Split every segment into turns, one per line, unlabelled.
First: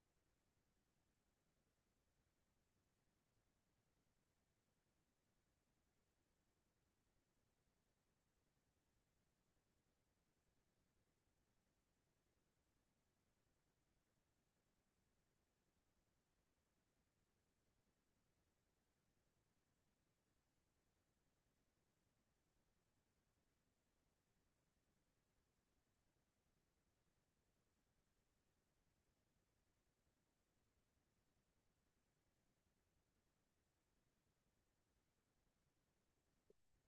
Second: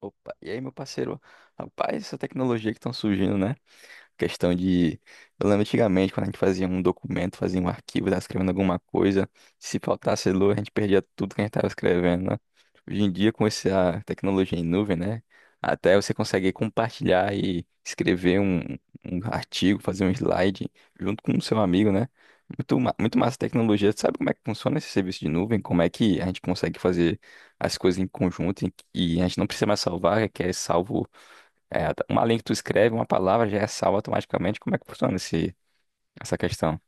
Opa, e aí, meu parceiro? Rapaz, essa tecnologia que estão surgindo, né? Questão de. Eu lembro antigamente, quando a gente fazia um documento, fazia um arquivo, tava escrevendo alguma coisa. Se faltasse luz, a gente perdia tudo que a gente tava escrevendo, né? Hoje em dia, com essa tecnologia em nuvem, né? Até você consegue compartilhar e escrever um artigo, fazer um slide junto com o seu amigo, né? Muito, muito massa a tecnologia. Você sabe como é que funciona esse serviço de nuvem? Como é que a gente consegue fazer as coisas em conjunto e a gente não precisa mais salvar, é que é salvo é, tá, uma linha que tu escreve, uma palavra já é salva automaticamente. Como é que funciona essa questão?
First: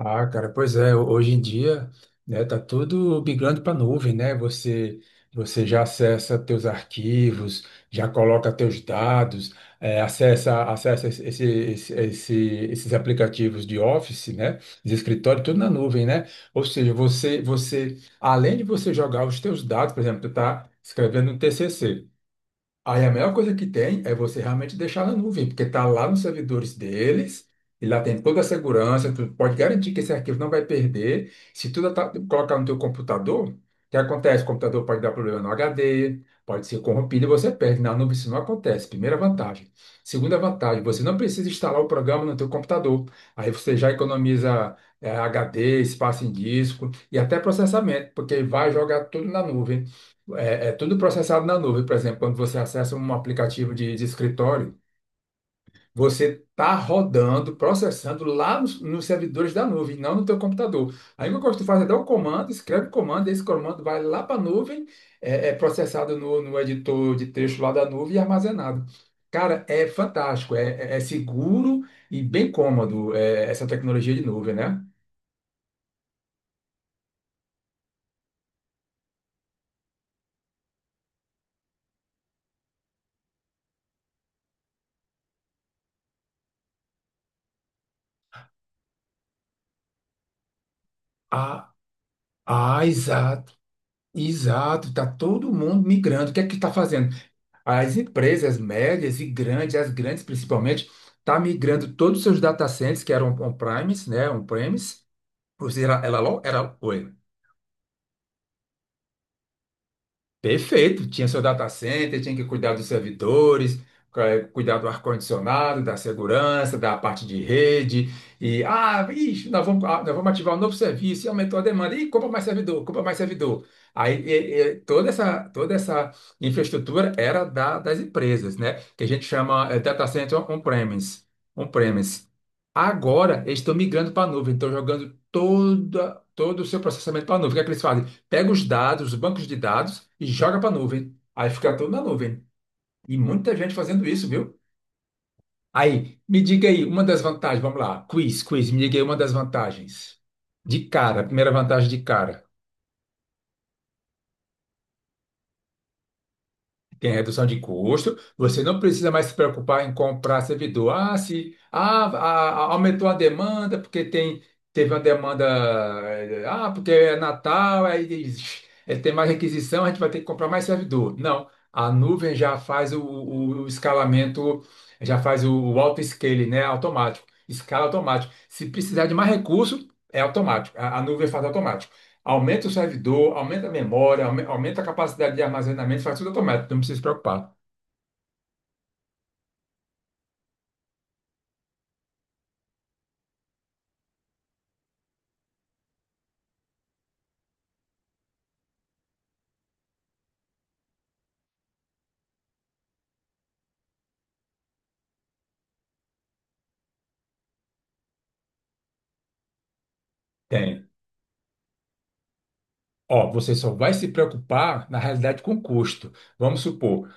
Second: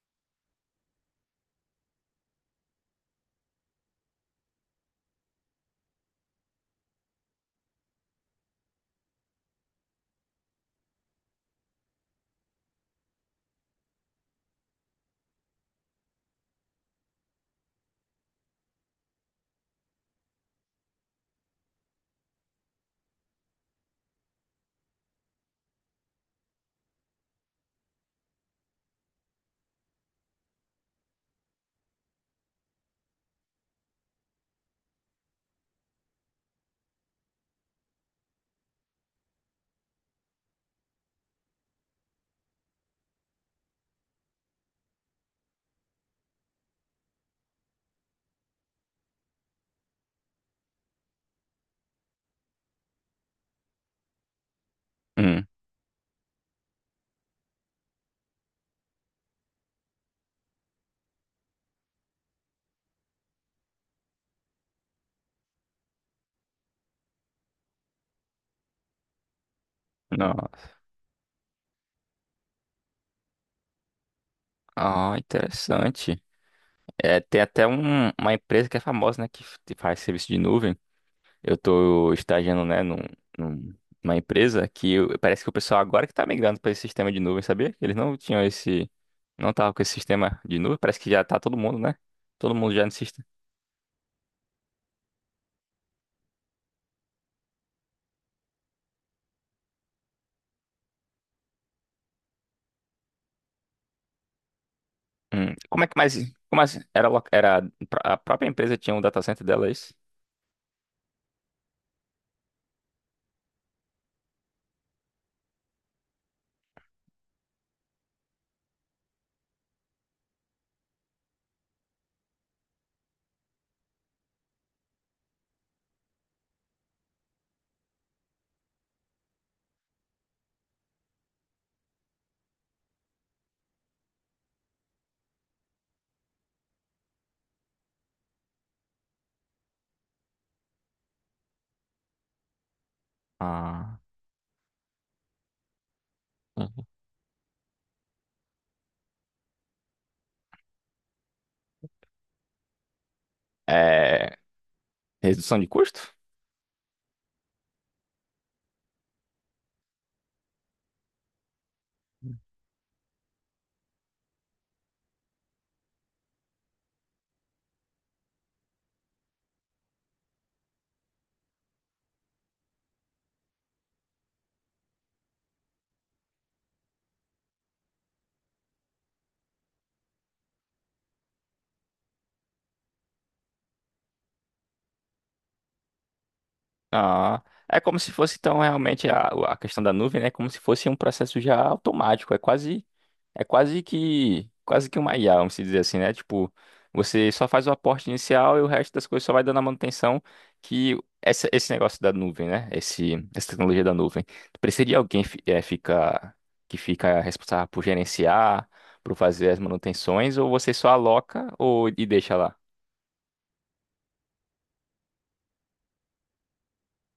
Ah, cara, pois é, hoje em dia, né, tá tudo migrando para nuvem, né? Você já acessa teus arquivos, já coloca teus dados, acessa esses aplicativos de Office, né? De escritório, tudo na nuvem, né? Ou seja, você além de você jogar os teus dados, por exemplo, tu tá escrevendo um TCC. Aí a melhor coisa que tem é você realmente deixar na nuvem, porque está lá nos servidores deles, e lá tem toda a segurança, tu pode garantir que esse arquivo não vai perder. Se tu colocar no teu computador, o que acontece? O computador pode dar problema no HD, pode ser corrompido e você perde. Na nuvem isso não acontece, primeira vantagem. Segunda vantagem, você não precisa instalar o programa no teu computador. Aí você já economiza HD, espaço em disco e até processamento, porque vai jogar tudo na nuvem. É tudo processado na nuvem. Por exemplo, quando você acessa um aplicativo de escritório,
Hum,
você está rodando, processando lá nos servidores da nuvem, não no teu computador. Aí o que eu faz é dar um comando, escreve o comando, esse comando vai lá para a nuvem, é processado no editor de texto lá da nuvem e armazenado. Cara, é
não.
fantástico, é seguro e bem cômodo, é, essa tecnologia de nuvem, né?
Ah, interessante. É, tem até uma empresa que é famosa, né, que que faz serviço de nuvem. Eu tô estagiando, né, num- numa empresa que parece que o pessoal agora que tá migrando para esse sistema de nuvem, sabia? Eles não tinham esse, não tava com esse sistema de nuvem. Parece que já tá todo
Ah,
mundo, né? Todo mundo já
ah,
no sistema.
exato, exato. Tá todo mundo migrando. O que é que está fazendo? As empresas médias e grandes, as grandes principalmente, tá migrando todos os seus data centers, que eram on-premise, né, on-premise, ou
Como é
seja,
que mais, como assim? Era,
oi,
era, a própria empresa tinha um data center dela, é isso?
perfeito. Tinha seu data center, tinha que cuidar dos servidores, cuidar do ar-condicionado, da segurança, da parte de rede. E, ah, ixi, nós vamos ativar um novo serviço e aumentou a demanda. Ih, compra mais servidor, compra mais servidor. Aí, e toda essa infraestrutura era das empresas, né? Que a gente chama, data center on-premise. On-premise. Agora, eles estão migrando para a nuvem, estão jogando todo o seu processamento para a nuvem. O que é que eles fazem? Pega os dados, os bancos de dados e joga para a nuvem. Aí fica tudo na nuvem. E muita gente fazendo isso, viu? Aí, me diga
Ah.
aí uma das vantagens, vamos lá. Me diga aí uma das vantagens. De cara, primeira vantagem de cara.
É, redução de custo?
Tem redução de custo, você não precisa mais se preocupar em comprar servidor. Ah, se ah, a- aumentou a demanda, porque tem, teve uma demanda, porque é Natal, aí tem mais requisição, a gente vai ter que comprar mais servidor. Não, a nuvem já faz o escalamento, já faz o auto-scaling, né? Automático, escala automático. Se precisar de mais recurso, é automático. A nuvem faz automático. Aumenta o servidor, aumenta a memória, aumenta a capacidade de armazenamento, faz tudo automático, não precisa se
Ah,
preocupar.
é como se fosse, então, realmente a questão da nuvem, né? Como se fosse um processo já automático. É quase, quase que uma IA, vamos dizer assim, né? Tipo, você só faz o aporte inicial e o resto das coisas só vai dando a manutenção que esse negócio da nuvem, né? Essa tecnologia da nuvem. Precisa de alguém fica, que fica responsável por gerenciar, por fazer as manutenções, ou você só
Tem.
aloca e deixa lá?
Ó, você só vai se preocupar, na realidade, com o custo. Vamos supor,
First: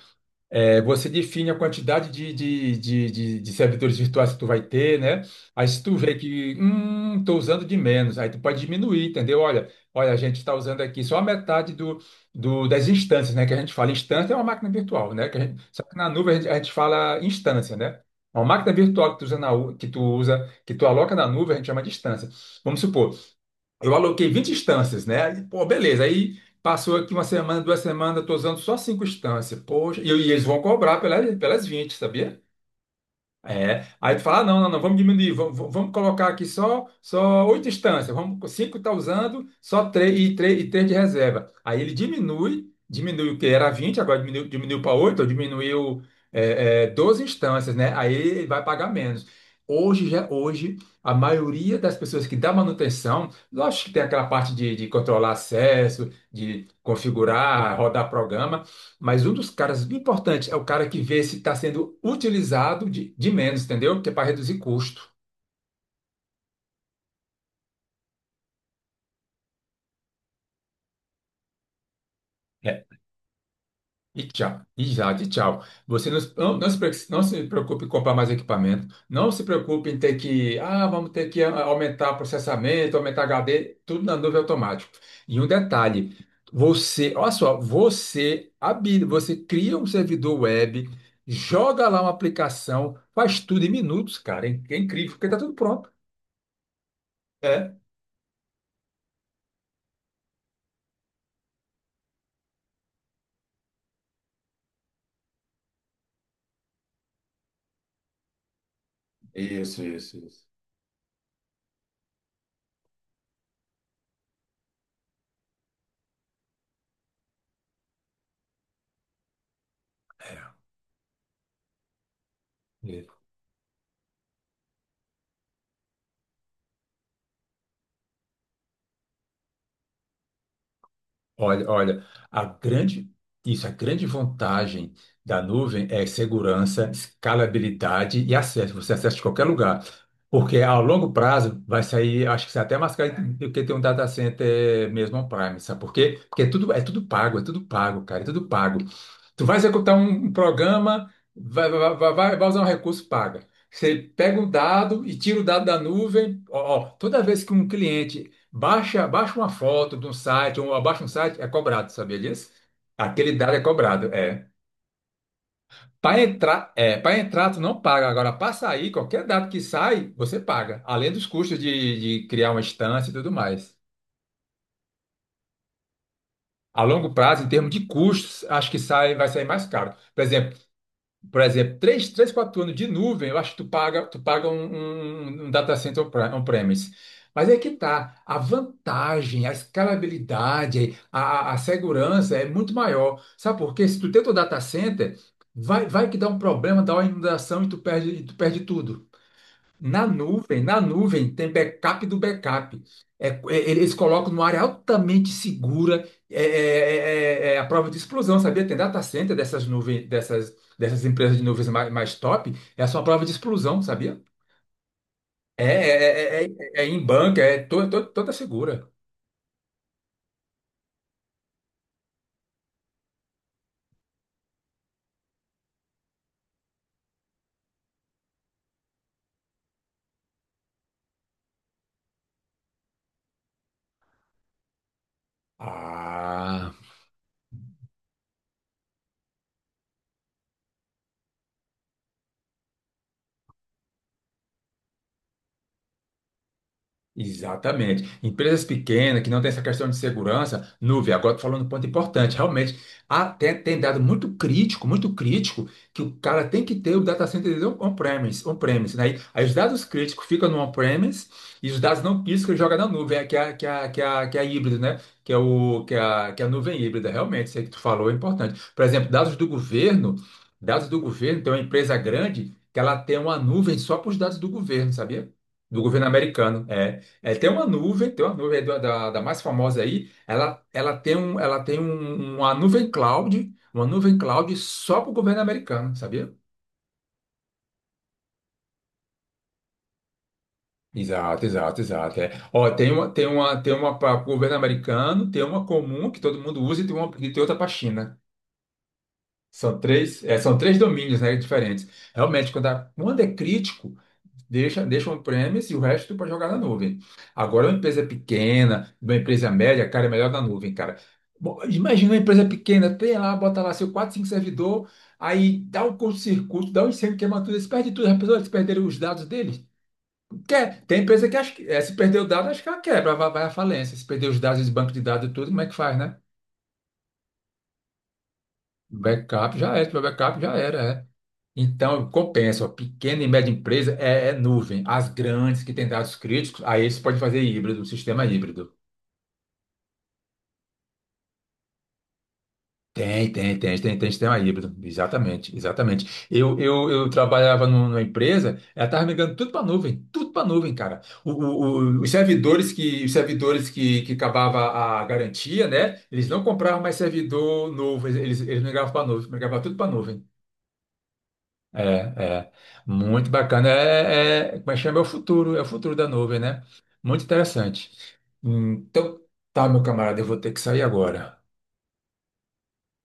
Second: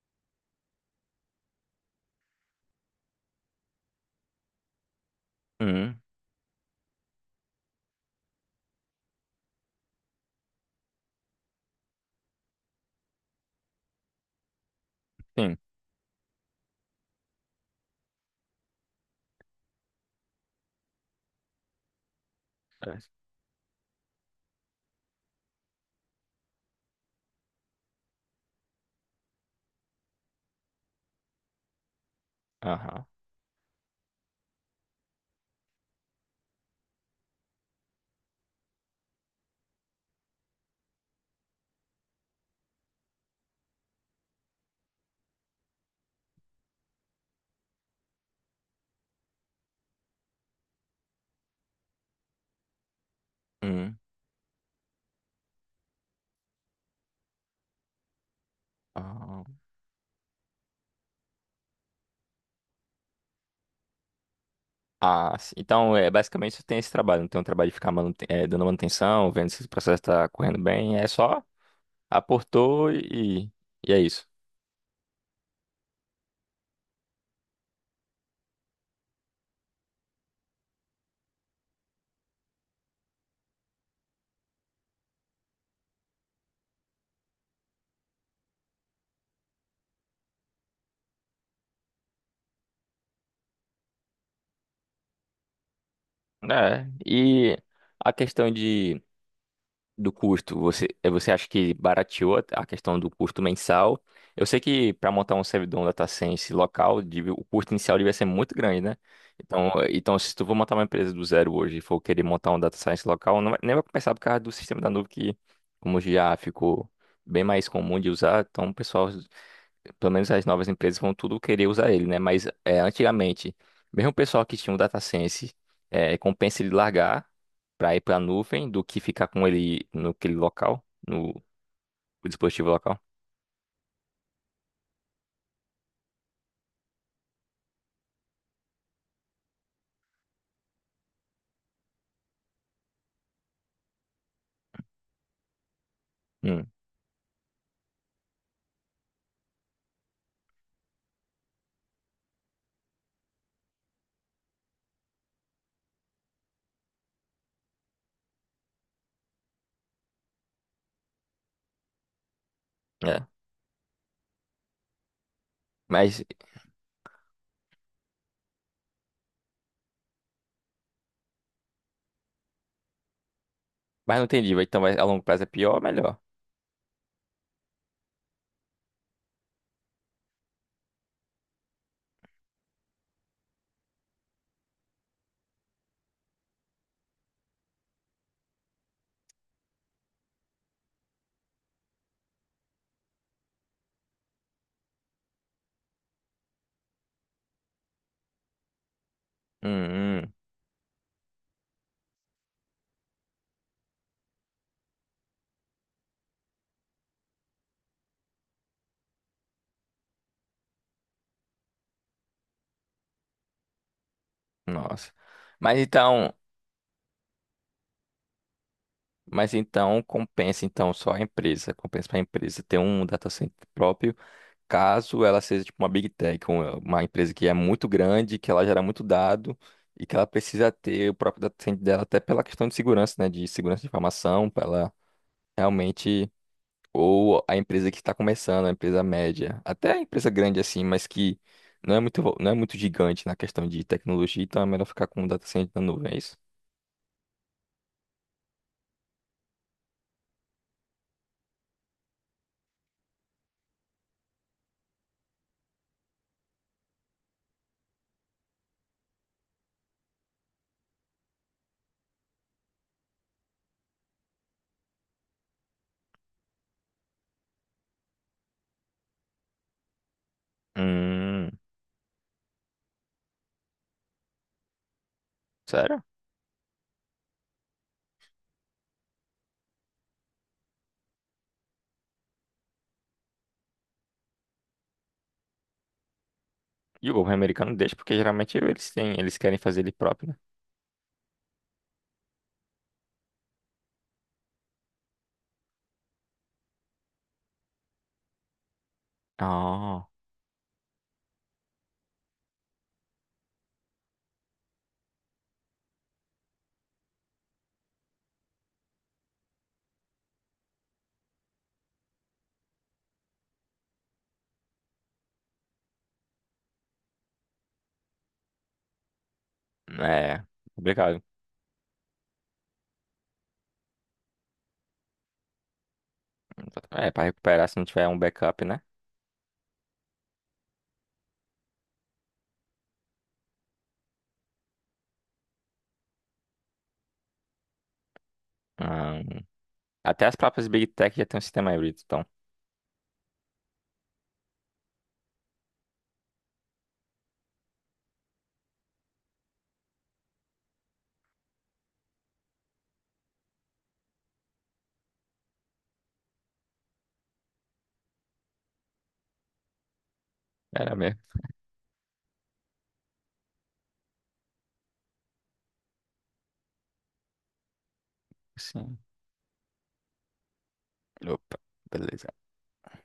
é, você define a quantidade de servidores virtuais que tu vai ter, né? Aí se tu
Hum,
vê que, tô usando de menos, aí tu pode diminuir, entendeu? Olha, olha, a gente está usando aqui só a metade das instâncias, né? Que a gente fala instância é uma máquina virtual, né?
sim.
Só que na nuvem a gente fala instância, né? É uma máquina virtual que tu usa que tu aloca na nuvem, a gente chama de instância. Vamos supor, eu aloquei 20 instâncias, né? E, pô, beleza. Aí passou aqui uma semana, 2 semanas, eu tô usando só cinco instâncias. Poxa, e eles vão cobrar pelas 20, sabia?
Aham.
É. Aí tu fala, ah, não, não, não, vamos diminuir, vamos colocar aqui só oito instâncias, vamos, cinco está usando, só três e três e três de reserva. Aí ele diminui o que era 20 agora diminuiu para 8, ou diminuiu 12 instâncias, né? Aí ele vai pagar menos. Hoje, a maioria das pessoas que dá manutenção, lógico que
Hum.
tem aquela parte de controlar acesso, de configurar, rodar programa, mas um
Ah,
dos caras importantes é o cara que vê se está sendo utilizado de menos, entendeu? Que é para reduzir custo.
ah, sim. Então, é, basicamente, você tem esse trabalho. Não tem um trabalho de ficar dando manutenção, vendo se o processo está correndo bem. É só
É.
aportou e é isso.
E tchau. E já de tchau. Você não se preocupe em comprar mais equipamento. Não se preocupe em ter que. Ah, vamos ter que aumentar processamento, aumentar HD, tudo na nuvem automático. E um detalhe: você, olha só, você habilita, você cria um servidor web, joga lá uma aplicação, faz tudo em minutos, cara. É incrível, porque está tudo pronto.
É. E a questão de do custo, você, você acha que barateou a questão do custo mensal? Eu sei que para montar um servidor um data science local, o custo inicial devia ser muito grande, né? Então,
Isso,
então
isso,
se tu
isso.
for montar uma empresa do zero hoje e for querer montar um data science local, nem vai começar por causa do sistema da nuvem que, como já ficou bem mais comum de usar, então o pessoal pelo menos as novas empresas vão tudo querer usar ele, né? Mas é,
É.
antigamente, mesmo o pessoal que tinha o data science, é, compensa ele largar para ir para a nuvem do que ficar com ele naquele local, no
Olha, olha, a
dispositivo local.
grande, isso, a grande vantagem da nuvem é segurança, escalabilidade e acesso. Você acessa de qualquer lugar. Porque a longo prazo vai sair, acho que sai até mais caro do que ter um data center mesmo on-premise, sabe por quê? Porque
Hum,
é tudo pago, cara, é tudo pago. Tu vai executar um programa, vai usar um recurso, paga. Você pega um dado e tira o dado da nuvem. Ó, ó, toda vez que um cliente baixa uma foto de um site, ou abaixa um site, é cobrado, sabia disso?
é.
Aquele dado é cobrado, é.
Mas,
Para entrar, tu não paga. Agora, para sair, qualquer dado que sai, você paga. Além dos custos de criar uma instância e tudo mais.
mas não entendi. Então, a longo prazo é pior ou melhor?
A longo prazo, em termos de custos, acho que vai sair mais caro. Por exemplo, três 4 anos de nuvem, eu acho que tu paga um data center on-premise. Mas é que tá, a vantagem, a escalabilidade, a segurança é muito maior. Sabe por quê? Se tu tem teu data center, vai que dá um problema, dá uma inundação e tu perde tudo.
Hum, hum,
Na nuvem tem backup do backup. É, é, eles colocam numa área altamente segura, é a prova de explosão, sabia? Tem data center dessas nuvens, dessas empresas de nuvens mais top, é só uma prova de explosão, sabia?
nossa. Mas então,
É em banca, é toda segura.
mas então compensa então só a empresa, compensa para a empresa ter um data center próprio caso ela seja tipo uma big tech, uma empresa que é muito grande, que ela gera muito dado e que ela precisa ter o próprio data center dela até pela questão de segurança, né, de segurança de informação, para ela realmente
Ah.
ou a empresa que está começando, a empresa média, até a empresa grande assim, mas que não é muito gigante na questão de tecnologia, então é melhor ficar com o data center na nuvem, é isso?
Exatamente. Empresas pequenas que não têm essa questão de segurança, nuvem. Agora tô falando um ponto importante, realmente, até tem dado muito crítico, que o cara tem que ter o data center dele on-premise, on-premise, né? Aí os dados críticos ficam no on-premise e os dados não críticos ele joga na nuvem, que é, que é a híbrida, né? Que é a nuvem híbrida, realmente, isso aí que tu falou é importante. Por exemplo, dados do governo,
Hum,
tem uma empresa grande que ela tem uma nuvem só para os dados do governo, sabia? Do
sério?
governo americano. É. É, tem uma nuvem é da mais famosa aí. Ela tem uma nuvem cloud só para o governo americano, sabia?
E o governo americano deixa porque geralmente eles têm, eles querem fazer ele próprio, né?
Exato, exato, exato. É. Ó, tem uma para o governo americano, tem uma comum que todo mundo usa e e tem outra para a China.
Ah,
São três domínios, né, diferentes. Realmente, quando é crítico, deixa on-premise e o resto para jogar na nuvem. Agora, uma empresa pequena, uma empresa média, cara, é melhor na nuvem, cara. Bom, imagina uma empresa pequena, tem lá, bota lá seu 4, 5 servidor, aí dá um curto-circuito, dá um incêndio, queima tudo, eles perdem tudo, as pessoas eles perderam os dados deles.
é.
Tem
Complicado.
empresa que se perder o dado, acho que ela quebra, vai à falência. Se perder os dados, esse banco de dados e tudo, como é que faz, né?
É, para recuperar se não tiver um backup, né?
Se tiver backup já era, é. Então, compensa, ó, pequena e média empresa é nuvem. As grandes que têm dados críticos, aí você pode fazer híbrido, sistema híbrido.
Ah, até as próprias Big Tech já tem um sistema híbrido, então.
Tem sistema híbrido. Exatamente, exatamente. Eu trabalhava numa empresa, ela estava migrando tudo para nuvem, cara. Os servidores que, que acabava a garantia, né? Eles não compravam mais servidor novo, eles migravam para nuvem, migravam tudo para nuvem.
Era mesmo.
É, é. Muito bacana. Como é que chama? É o futuro da nuvem, né? Muito interessante.
Sim.
Então, tá, meu camarada, eu vou ter que sair agora.
Opa, beleza.